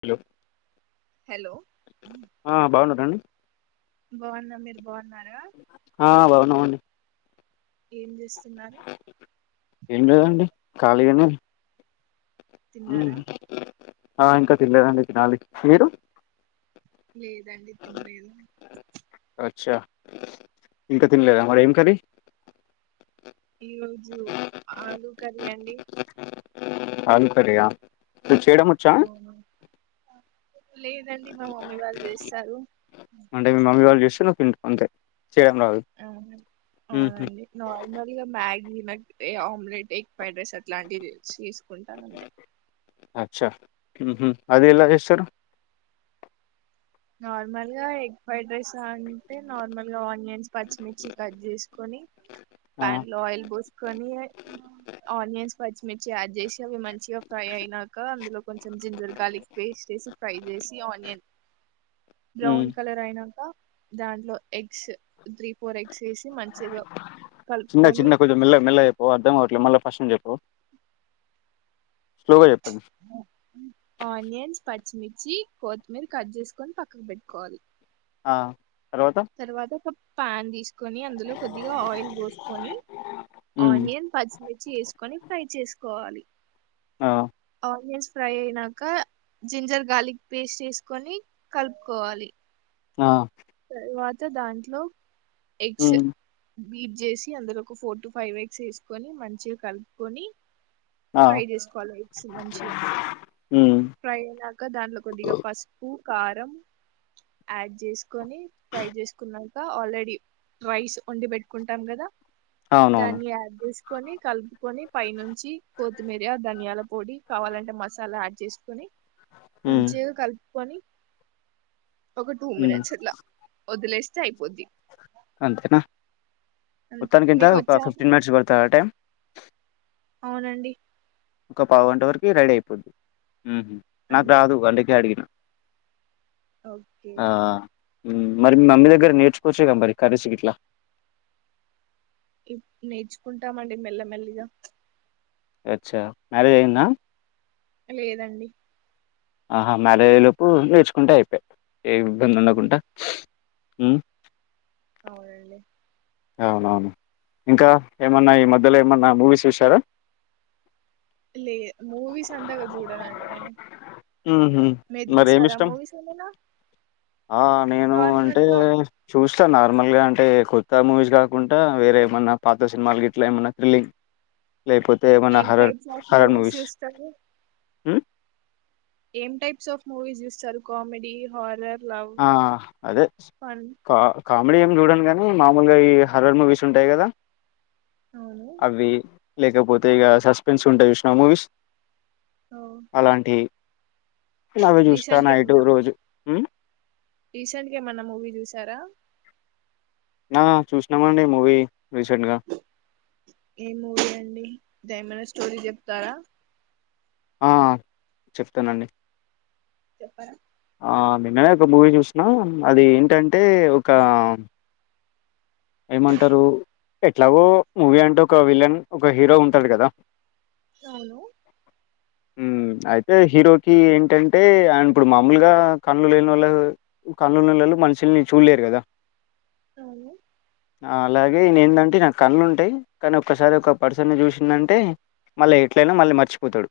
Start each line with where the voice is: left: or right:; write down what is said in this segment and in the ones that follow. left: Hello
right: hello
left: ఆ బాగున్నారండి
right: బాగున్న మీరు బాగున్నార
left: ఆ బాగున్నామండీ
right: ఏం చేస్తున్నారు
left: ఏం లేదండి ఖాళీగానే
right: తిన్నారా
left: ఆ ఇంకా తినలేదండీ తినాలి మీరు
right: లేదండి తినలేదు
left: అచ్చా ఇంకా తినలేదా మరి ఏం కర్రి
right: ఈ రోజు ఆలూ కర్రీ అండి
left: ఆలు కర్రి యా
right: అ
left: అంటే మీ మమ్మీ వాళ్ళు చేస్తే నువ్వు తింటవ్ అంతే చేయడం రాదు
right: అ
left: ఉహు,
right: అవునండి నార్మల్గా మ్యాగీ ఏ ఆమ్లెట్ ఎగ్ ఫ్రైడ్ రైస్ అట్లాంటివి తీసుకుంటాను అంతే
left: అచ్చా హ్ అది ఎలా చేస్తారు
right: నార్మల్ గా ఎగ్ ఫ్రైడ్ రైస్ అంటే నార్మల్గా ఆనియన్స్ పచ్చిమిర్చి కట్ చేసుకొని
left: ఆ
right: ప్యాన్ లో ఆయిల్ పోసుకొని ఆనియన్స్ పచ్చిమిర్చి యాడ్ చేసి అవి మంచిగా ఫ్రై అయినాక అందులో కొంచెం జింజర్ గార్లిక్ పేస్ట్ వేసి ఫ్రై చేసి వేసి అనియన్
left: ఉమ్.
right: బ్రౌన్ కలర్ అయినాక దాంట్లో ఎగ్స్ త్రీ ఫోర్ ఎగ్స్ వేసి మంచిగా
left: చిన్న
right: కలుపుకొని
left: చిన్న గా కొంచెం మెల మెల్ల గా చెప్పవ అర్ధం కావట్లా ఇట్లే మల్లా ఫస్ట్ నుంచి చెప్పు. స్లోగా చెప్పండి
right: ఆనియన్స్ ప పచ్చిమిర్చి, కొత్తిమీర కట్ చేసుకొని పక్కకు పెట్టుకోవాలి.
left: ఆ
right: తర్వాత ఒక పాన్ తీసుకొని అందులో కొద్దిగా ఆయిల్ పోసుకొని
left: ఉమ్
right: ఆనియన్స్ పచ్చిమిర్చి వేసుకొని ఫ్రై చేసుకోవాలి.
left: ఆ
right: ఆనియన్స్ ఫ్రై అయినాక జింజర్ గార్లిక్ పేస్ట్ వేసుకొని కలుపుకోవాలి.
left: ఆ
right: ఇక దాంట్లో ఎగ్స్
left: ఉమ్
right: బీట్ చేసి అందులో ఒక ఫోర్ టు, ఫైవ్ ఎగ్స్ వేసుకొని మంచిగా కలుపుకొని
left: ఆ
right: ఫ్రై చేసుకోవాలి ఎగ్స్ మంచిగా
left: ఉమ్
right: ఫ్రై అయినాక దాంట్లో కొద్దిగా పసుపు, కారం యాడ్ చేసుకొని ఫ్రై చేసుకున్నాక ఆల్రెడీ రైస్ వండి పెట్టుకుంటాం కదా.
left: అవునవును
right: దాన్ని యాడ్ చేసుకొని కలుపుకొని పై నుంచి కొత్తిమీర, ధనియాల పొడి కావాలంటే మసాలా యాడ్ చేసుకుని
left: ఉమ్
right: మంచిగా కలుపుకొని ఒక టూ
left: ఉమ్
right: మినిట్స్ ఇట్లా వదిలేస్తే అయిపోద్ది.
left: అంతేనా
right: అంతే
left: మొత్తానికెంత
right: మీకు వచ్చా అండి
left: ఫిఫ్టీన్ ఒక మినిట్స్ పడతాద ఆ టైమ్
right: అవునండి
left: ఒక పావుగంట వరకి రెడీ అయిపోద్ది ఉ నాకు
right: అంతే
left: రాదు అందుకే అడిగిన
right: ఓకే
left: ఊ మరి మమ్మీ దగ్గర నేర్చుకోవచ్చు కదా మరి కర్రీస్ ఇట్లా
right: నేర్చుకుంటామండి మెల్లమెల్లిగా
left: అచ్చా మ్యరేజ్ అయిందా
right: లేదండి
left: ఆహా మ్యారేజ్ అయ్యే లోపు నేర్చుకుంటే అయిపోయి ఏ ఇబ్బంది ఉండకుండా
right: అవును
left: ష్ ఉ
right: అవునండి
left: అవునవును ఇంకా ఏమన్నా ఈ మధ్యలో ఏమన్నా మూవీస్ చూసారా?
right: లే మూవీస్ అంతాగా చూడనండి నేను
left: ఉహు
right: మీరు
left: మరి ఏమి
right: చూసారా
left: ఇష్టం?
right: మూవీస్ ఏమైనా
left: ఆ నేను
right: నార్మల్
left: అంటే
right: గా
left: చూస్ చ్చ నార్మల్ గా అంటే కొత్త మూవీస్ కాకుండా వేరే ఏమన్నా పాత సినిమాలు గిట్లా ఏమన్నా థ్రిల్లింగ్ లేపోతే ఏమన్నా
right: ఏం
left: horror
right: types of
left: horror movies
right: చూస్తారు
left: ఉ
right: ఏం టైప్స్ ఆఫ్ మూవీస్ చూస్తారు కామెడీ, హారర్ లవ్
left: ఆ అదే
right: ఫన్
left: పా కామెడీ ఏం చూడను కానీ మామూలుగా ఈ హర్రర్ మూవీస్ ఉంటాయి కదా.
right: అవును
left: అవి లేకపోతే ఇగ సస్పెన్స్ ఉంటాయి ష్ణ మూవీస్ అలాంటి నవే
right: రీసెంట్ గా
left: చూస్తానయిటు
right: ఏమన్నా
left: రోజు
right: రీసెంట్ గా ఏమన్నా మూవీ చూసారా?
left: నా చూసినామండి మూవీ. రీసెంట్‌గా.
right: ఏ మూవీ అండి దైమన్ స్టోరీ చెప్తారా?
left: ఆ చెప్తానండి
right: చెప్పర
left: ఆ నిన్ననే ఒక మూవీ చూసిన అది ఏంటంటే ఒక ఏమంటారు ఎట్లాగో మూవీ అంటే ఒక విలన్, ఒక హీరో ఉంటాడు కదా.
right: అవును
left: ఊ అయితే హీరోకి ఏంటంటే అయన ఇప్పుడు మా మూలుగా కళ్ళు లేని వాళ్ళు కళ్ళు లున్న వాళ్ళు మనుషుల్ని చూడలేరు కదా.
right: అవును
left: అలాగే నే ఏంటంటే నాకు కళ్ళ ఉంటాయి కానీ ఒక్కసారి ఒక పర్సన్ని చూసిందంటే మళ్ళీ ఎట్లైనా మళ్ళీ మర్చిపోతాడు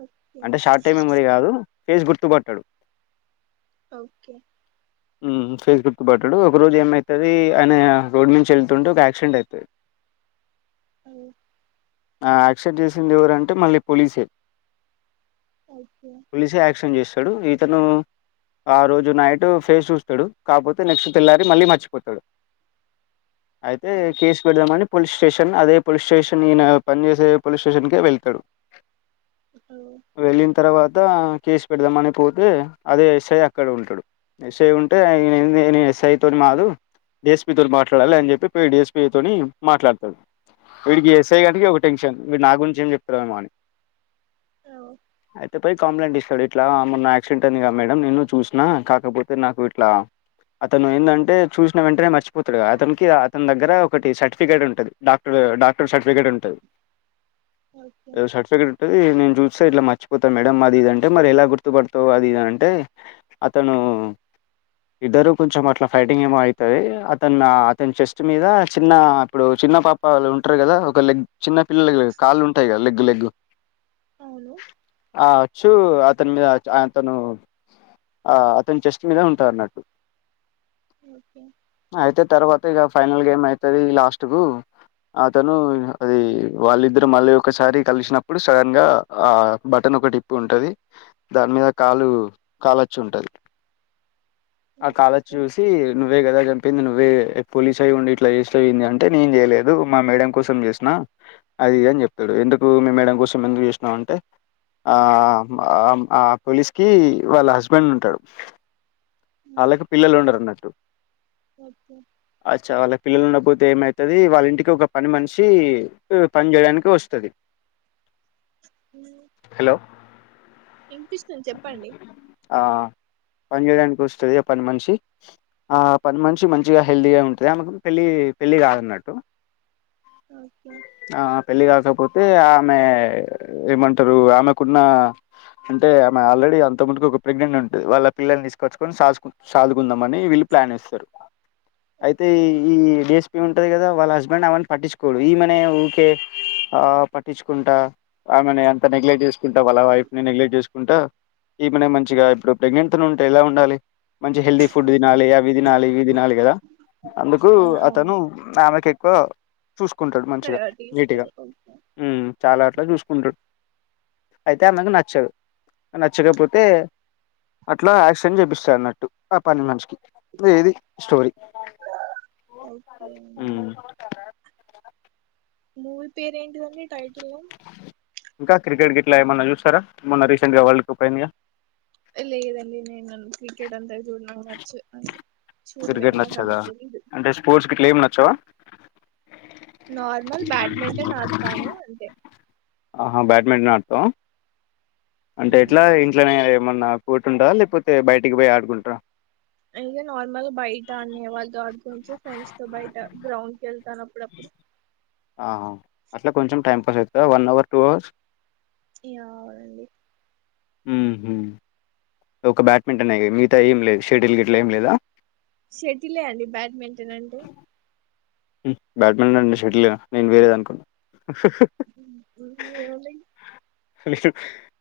right: ఓకే
left: అంటే షార్ట్ టైమ్ మెమోరీ కాదు ఫేస్ గుర్తుపట్టడు
right: ఓకే
left: ఫేస్ చూపేట్టడు ఒక రోజు ఏమవుతుంది అని రోడ్ నుంచి వెళ్తుంటే ఒక యాక్సిడెంట్ అవుతుంది
right: అ
left: ఆ యాక్సిడెంట్ జేసింది ఎవరంటే మళ్ళీ పోలీసే
right: ఓకే
left: పోలీసే యాక్షన్ జేస్తాడు ఇతనూ ఆ రోజు నైట్ ఫేస్ జూస్తాడు కాకపోతే నెక్స్ట్ తెల్లారి మళ్ళీ మర్చిపోతాడు అయితే
right: ఓ
left: కేసు పెడదామని పోలీస్ స్టేషన్ అదే పోలీస్ స్టేషన్ ఈయన పని జెసే పోలీస్ స్టేషన్కే వెళ్తాడు
right: ఓ
left: వెళ్ళిన తర్వాత కేసు పెడదాం అని పోతే అదే ఎస్ఐ అక్కడ ఉంటాడు ఎస్ఐ ఉంటే ఇనెందీ నేను ఎస్ఐ తోని మాదు డీఎస్పితోని మాట్లాడాలి అని చెప్పి పోయి డిఎస్పితోని మాట్లాడతాడు వీడికి ఎస్ఐ గానీకి ఒక టెన్షన్ వీడూ నా గురించి ఏం చెప్తారో ఏమో అని
right: ఓ
left: అయితే పోయి కంప్లైంట్ ఇస్తాడు ఇట్లా మొన్న యాక్సిడెంట్ అయిందిగా మేడం నేను చూసిన కాకపోతే నాకు ఇట్లా అతను ఏందంటే చూసిన వెంటనే మర్చిపోతడుగా అతనికి అతని దగ్గర ఒకటి సర్టిఫికేట్ ఉంటది డాక్టర్ ఊ డాక్టర్ సర్టిఫికేట్ ఉంటది
right: ఓకే
left: సర్టిఫికేట్ ఉంటది నేను చూస్తే ఇట్లా మర్చిపోతాను మేడం అది ఇది అంటే మరి ఎలా గుర్త్ గుర్తుపడుతవ్ అది ఇది అంటే అతను ఇద్దరు కొంచెం అట్లా ఫైటింగ్ ఏమో ఐతది అతను అతని చెస్ట్ మీద చిన్న అప్పుడు చిన్న పాపలు ఉంటారు కదా ఒక లెగ్ చిన్న పిల్లల కాళ్ళు ఉంటాయి కద లగ్ లెగ్
right: అవును
left: ఆ అచ్చు అతని మీద ఆ తను ఆ అతను చెస్ట్ మీద ఉంటాదన్నట్టు
right: ఒకే
left: తర్వాత ఇగ ఫైనల్ గ ఎం అయితది లాస్ట్ కు అతను అది వాళ్ళిద్దరు మళ్ళీ ఒకసారి కలిసినప్పుడు సడన్ గా ఆ బటన్ ఒకటి ఇప్పుంటది దాని మీద కాలచ్చుంటది ఆ
right: ఓకే
left: కాలచ్చుజూసి నువ్వే గదా జం ప్పింది నువ్వే పోలీస్ అయి ఉండి ఇట్లా జేసినవ్ ఏంది అంటే నేం జేయలేదు మా మేడం కోసం జేసిన అది ఇది అని జేప్తాడు ఎందుకు మీ మేడం కోసం ఎందుకు జెసినావ్ అంటే ఆ ఆ ఆమ్ ఆ పోలీస్కి వాళ్ళ హస్బెండ్ ఉంటాడు
right: ఉమ్,
left: అళ్ళకి పిల్లలుండరు అన్నట్టు
right: ఓకే
left: అచ్చ వాళ్ళకి పిల్లలు ఉండ పోతే ఏమైతది వాళ్ళింటికి ఒక పని మనిషి పని చేయడానికి వస్తది
right: అ
left: హలో ఆ పనిజేయడానికి వస్తది పని మనిషి ఆ పని మనిషి మంచిగా హెల్తీగా ఉంటది ఆమెకు పెళ్ళి పెళ్ళి కాదన్నట్టు
right: ఓకే
left: ఆ పెళ్ళిగాక పోతే ఆమె ఏమంటారు ఆమెకున్న అంటే ఆమె ఆల్రెడీ అంత ముందుకు ఒక ప్రెగ్నెంట్ ఉంటంది వాళ్ళ పిల్లల్ని తీసుకోచుకొని సాధు సాదుకుందామని వీళ్ళు ప్లాన్ ఏస్తారు అయితే
right: ఓకే
left: ఈ ఈ డేస్ ఇ ఉంటది కదా వాళ్ళ హస్బెండ్ అమెను పట్టింకోడు ఈమెనే ఊకే ఆ పట్టించుకుంటా ఆమెను అంత నెగ్లెక్ట్ చేసుకుంటా వాళ్ళ వైఫ్ ని నెగ్లెక్ట్ చేసుకుంటా ఈమనే మంచిగా ఇప్పుడు ప్రెగ్నెంట్ తోనుంటేలా ఉండాలి మంచి హెల్తీ ఫుడ్
right: అవును
left: దినాలి అవి దినాలి ఇవి దినాలి గదా అందుకు
right: ఉమ్,
left: అతను
right: అవును
left: ఆమెకె ఏకో చూసుకుంటాడు మంచిగా
right: ప్రయారిటీ
left: నీట్ గా
right: ఇస్తాడు ఓకే
left: చాలా అట్లా చూసు అయితె ఆమెక్ నచ్చద్ నచ్చకపోతే అట్లా యాక్సెంట్ జేపిస్ చన్నట్టు ఆ పనిమనిషికి ఇది స్టోరీ
right: ఓకే అండి
left: మ్
right: మూవీ పేరేంటిదండి టైటిల్
left: ఇంకా క్రికెట్గిట్లా ఏమైన్నా జూస్తారా ఏమన్న రీసెంట్ గా వరల్డ్ కప్ అయిందిగా
right: లేదండీ నేను క్రికెట్ అంత జూడను నాక్ నచ్చ అంతే
left: క్రికెట్ నచ్చదా అంటే స్పోర్ట్స్కి ఇట్లా ఏమ్ నచ్చవా
right: నార్మల్ బ్యాడ్మింటన్ ఆడుతాను అంతె
left: ఆహా బ్యాడ్మింటన్ ఆతో అంటే ఎట్లా ఇంట్లోనే ఏమన్నా కోట్ ఉందా లేక్పోతే బయటికి పోయి ఆడుకుంటర
right: అయితే నార్మల్ బయట ఆన్య వాళ్ళతో ఆడుకోచు ఫ్రెండ్స్ తో బయట గ్రౌండ్ కి ఎళ్తాన్ అప్పుడు
left: ఆ అట్ల కొంచెం టైం పాస్ ఐతదా వన్ అవర్ టూ అవర్స్
right: ఆవునండి
left: మ్ హ్ ఒక బ్యాడ్మింటన్ అ మిగతా ఏం లేదు షెటిల్ గిట్లా ఏం లేదా
right: షటిలే అండి బ్యాడ్మింటన్ అంటే
left: మ్ బ్యాడ్మింటన్ అంటె షటిల్ ఏన నేన్ వేరేది అనుకున్నా
right: ఎవన్నా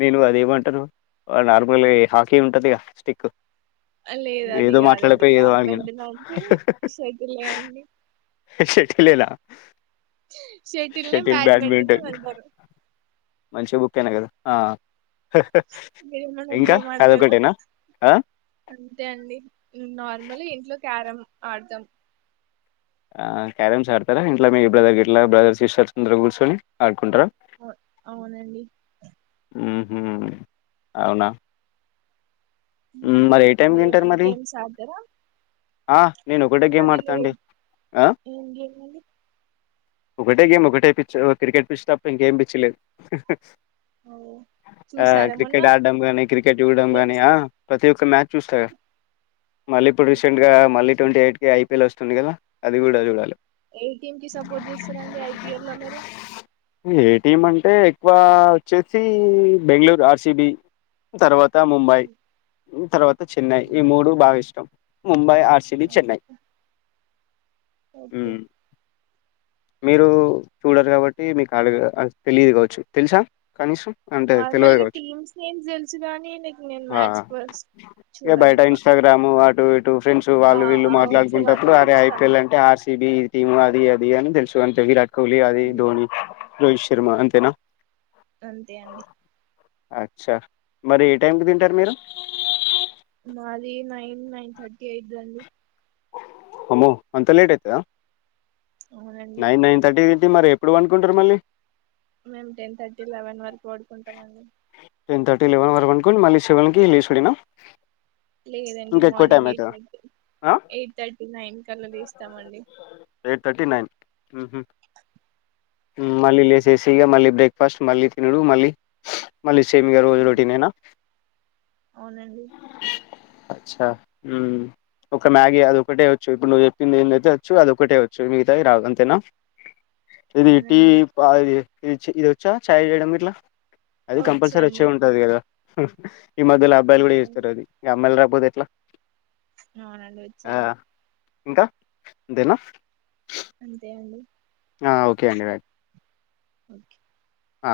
left: నేను అదేమంటరు నార్మల్ ఈ హాకీ ఉంటది గ స్టిక్
right: లేద్ అది
left: ఏదో
right: కాదండి
left: మాట్లాడపోయి ఏదో అడిగిన
right: బ్యాడ్మింటన్ అంటే షటిలే అండి
left: షటి లేనా
right: షటిల్నె బ్యాడ్మింటన్ అంటారు
left: మంచి బుక్ అయిన గదా
right: మీరేమన్నా
left: ఇంకా
right: గేమ్ ఆడతారా
left: అదొకటేనా ఆ
right: అంతే అండి నార్మల్ ఇంట్లో క్యారమ్ ఆడ్తం
left: ఆ క్యారమ్స్ ఆడతరా ఇంట్ మీ బ్రదర్ ఇట్లా బ్రదర్ సిస్టర్స్ అందరు కూర్చొని ఆడుకుంటర
right: అ అవునండి
left: మ్ హ్ ఔన
right: మ్ మీర్ ఏమన గేమ్స్ ఆడ్తరా
left: హా నేన్ ఒకటే గేమ్ ఆడ్త అండి ఆ
right: ఏం గేమ్ అండి
left: ఒకటే గేమ్ ఒకటే పిచ్చి క్రికెట్ పిచ్చితప్ప ఇంకేం పిచ్చిలేద్
right: ఓ
left: ఆ
right: చూసారా మొన్న
left: క్రికెట్ ఆడ్డం గానీ క్రికెట్ చూడం గాని
right: గేమ్స్
left: ఆ ప్రతి ఒక్క మ్యాచ్ చూస్తా మళ్ళీ ఇప్పుడు
right: ఓ
left: సెంట్ గా మళ్ళి ట్వంటీ ఎయిట్ కి ఐపీఎల్ ఒస్తుంది కదా అది గుడా జూడాలె
right: ఏ టీం కి సపోర్ట్ జేస్తారండి ఐపీఎల్ లో మీరు
left: ఏటీఎం అంటే ఎక్కువా వచ్చేసీ బెంగళూర్ ఆర్సిబి తర్వాత్ త ముంబై తర్వాత చెన్నై ఈ మూడు బాగా ఇష్టం ముంబై ఆర్సిబి చెన్నై
right: ఓకే
left: మ్మ్. మీరు చూడరు కాబట్టి మీక్ ఆడ తెలియదు కావచ్చు తెలుసా కనీసం అంటే తెలియదు
right: నార్మల్గ
left: కావచ్చు
right: టీమ్స్ నేమ్స్ తెలుసు కాని నీక్ నేను మ్యాచ్ ఫస్ట్
left: ఎ
right: చూడను
left: బయట
right: ఎక్కువ
left: ఇన్స్టాగ్రామూ అటు ఇట్ టూ ఫ్రెండ్సు
right: ఆ
left: వాళ్ళు వీళ్ళు
right: ఆ వచ్చే
left: మాట్లాడుకుంటప్పుడు
right: వాటిలో
left: అరె
right: చూస్తా
left: ఐపీఎల్
right: అంతే
left: అంటే ఆర్సిబి టీమ్ అది అది అని తెలుసు అంతే విరాట్ కోహ్లీ అది
right: అంతే
left: ధోని రోహిత్ శర్మ అంతెనా
right: అంతే అండి
left: అచ్చా మరి ఏ టైంకి తింటర్ మీరు
right: మాదీ నైన్ నైన్ థర్టీ ఐయిద్దండి
left: అమో అంత లేట్ ఐతదా
right: అవునండి
left: నైన్ నైన్ థర్టీ మరి ఎప్పుడు వన్కుంటర్ మళ్ళీ
right: మేమ్ టెన్ థర్టీ లెవెన్ వరకు వడుకుంటామండి
left: టెన్ థటీ లెవన్ వరకు వన్ కోని మళ్ళి సెవెన్కి లేశుడేనా
right: లేదండి మార్నింగ్ ఎయిట్ థర్టీ
left: ఆ
right: ఎయిట్ థర్ట్ నైన్ కల్లా లేస్తామండి
left: ఎయిట్ థర్టీ, నైన్ మ్మ్ హ్మ్ మళ్ళీ లేసేసి ఇగా మళ్ళీ బ్రేక్ఫాస్ట్ మళ్ళీ తినడు మళ్ళీ మళ్ళీ సేమ్ ఇయాల కూడ రోటీనేనా
right: అవునండి
left: వచ్చ ఒక మ్యాగి [unintelligible] ఒక్కటేవచ్చు ఇప్పుడు నువ్వు చెప్పింది ఏదైతే వచ్చు అది ఒకటేవచ్చు మిగతావి రావు అంతేనా ఇది టీ
right: అవునండి
left: అ ఇ ఇది వచ్చా ఛాయ్ చేయడం ఇట్లా అది కంపల్సరీ వచ్చే
right: వచ్చండి
left: ఉంటది కదా ఈ మధ్యలో అబ్బాయిలు కూడా
right: వచ్చండి
left: చేస్తారు అది ఇక అమ్మాయిలు రాకపోతే ఎట్లా
right: అవునండి
left: ఆ
right: వచ్చండి
left: ఇంకా అంతేనా
right: అంతే అండి
left: ఓకే అండి రైట్
right: ఓకే
left: ఆ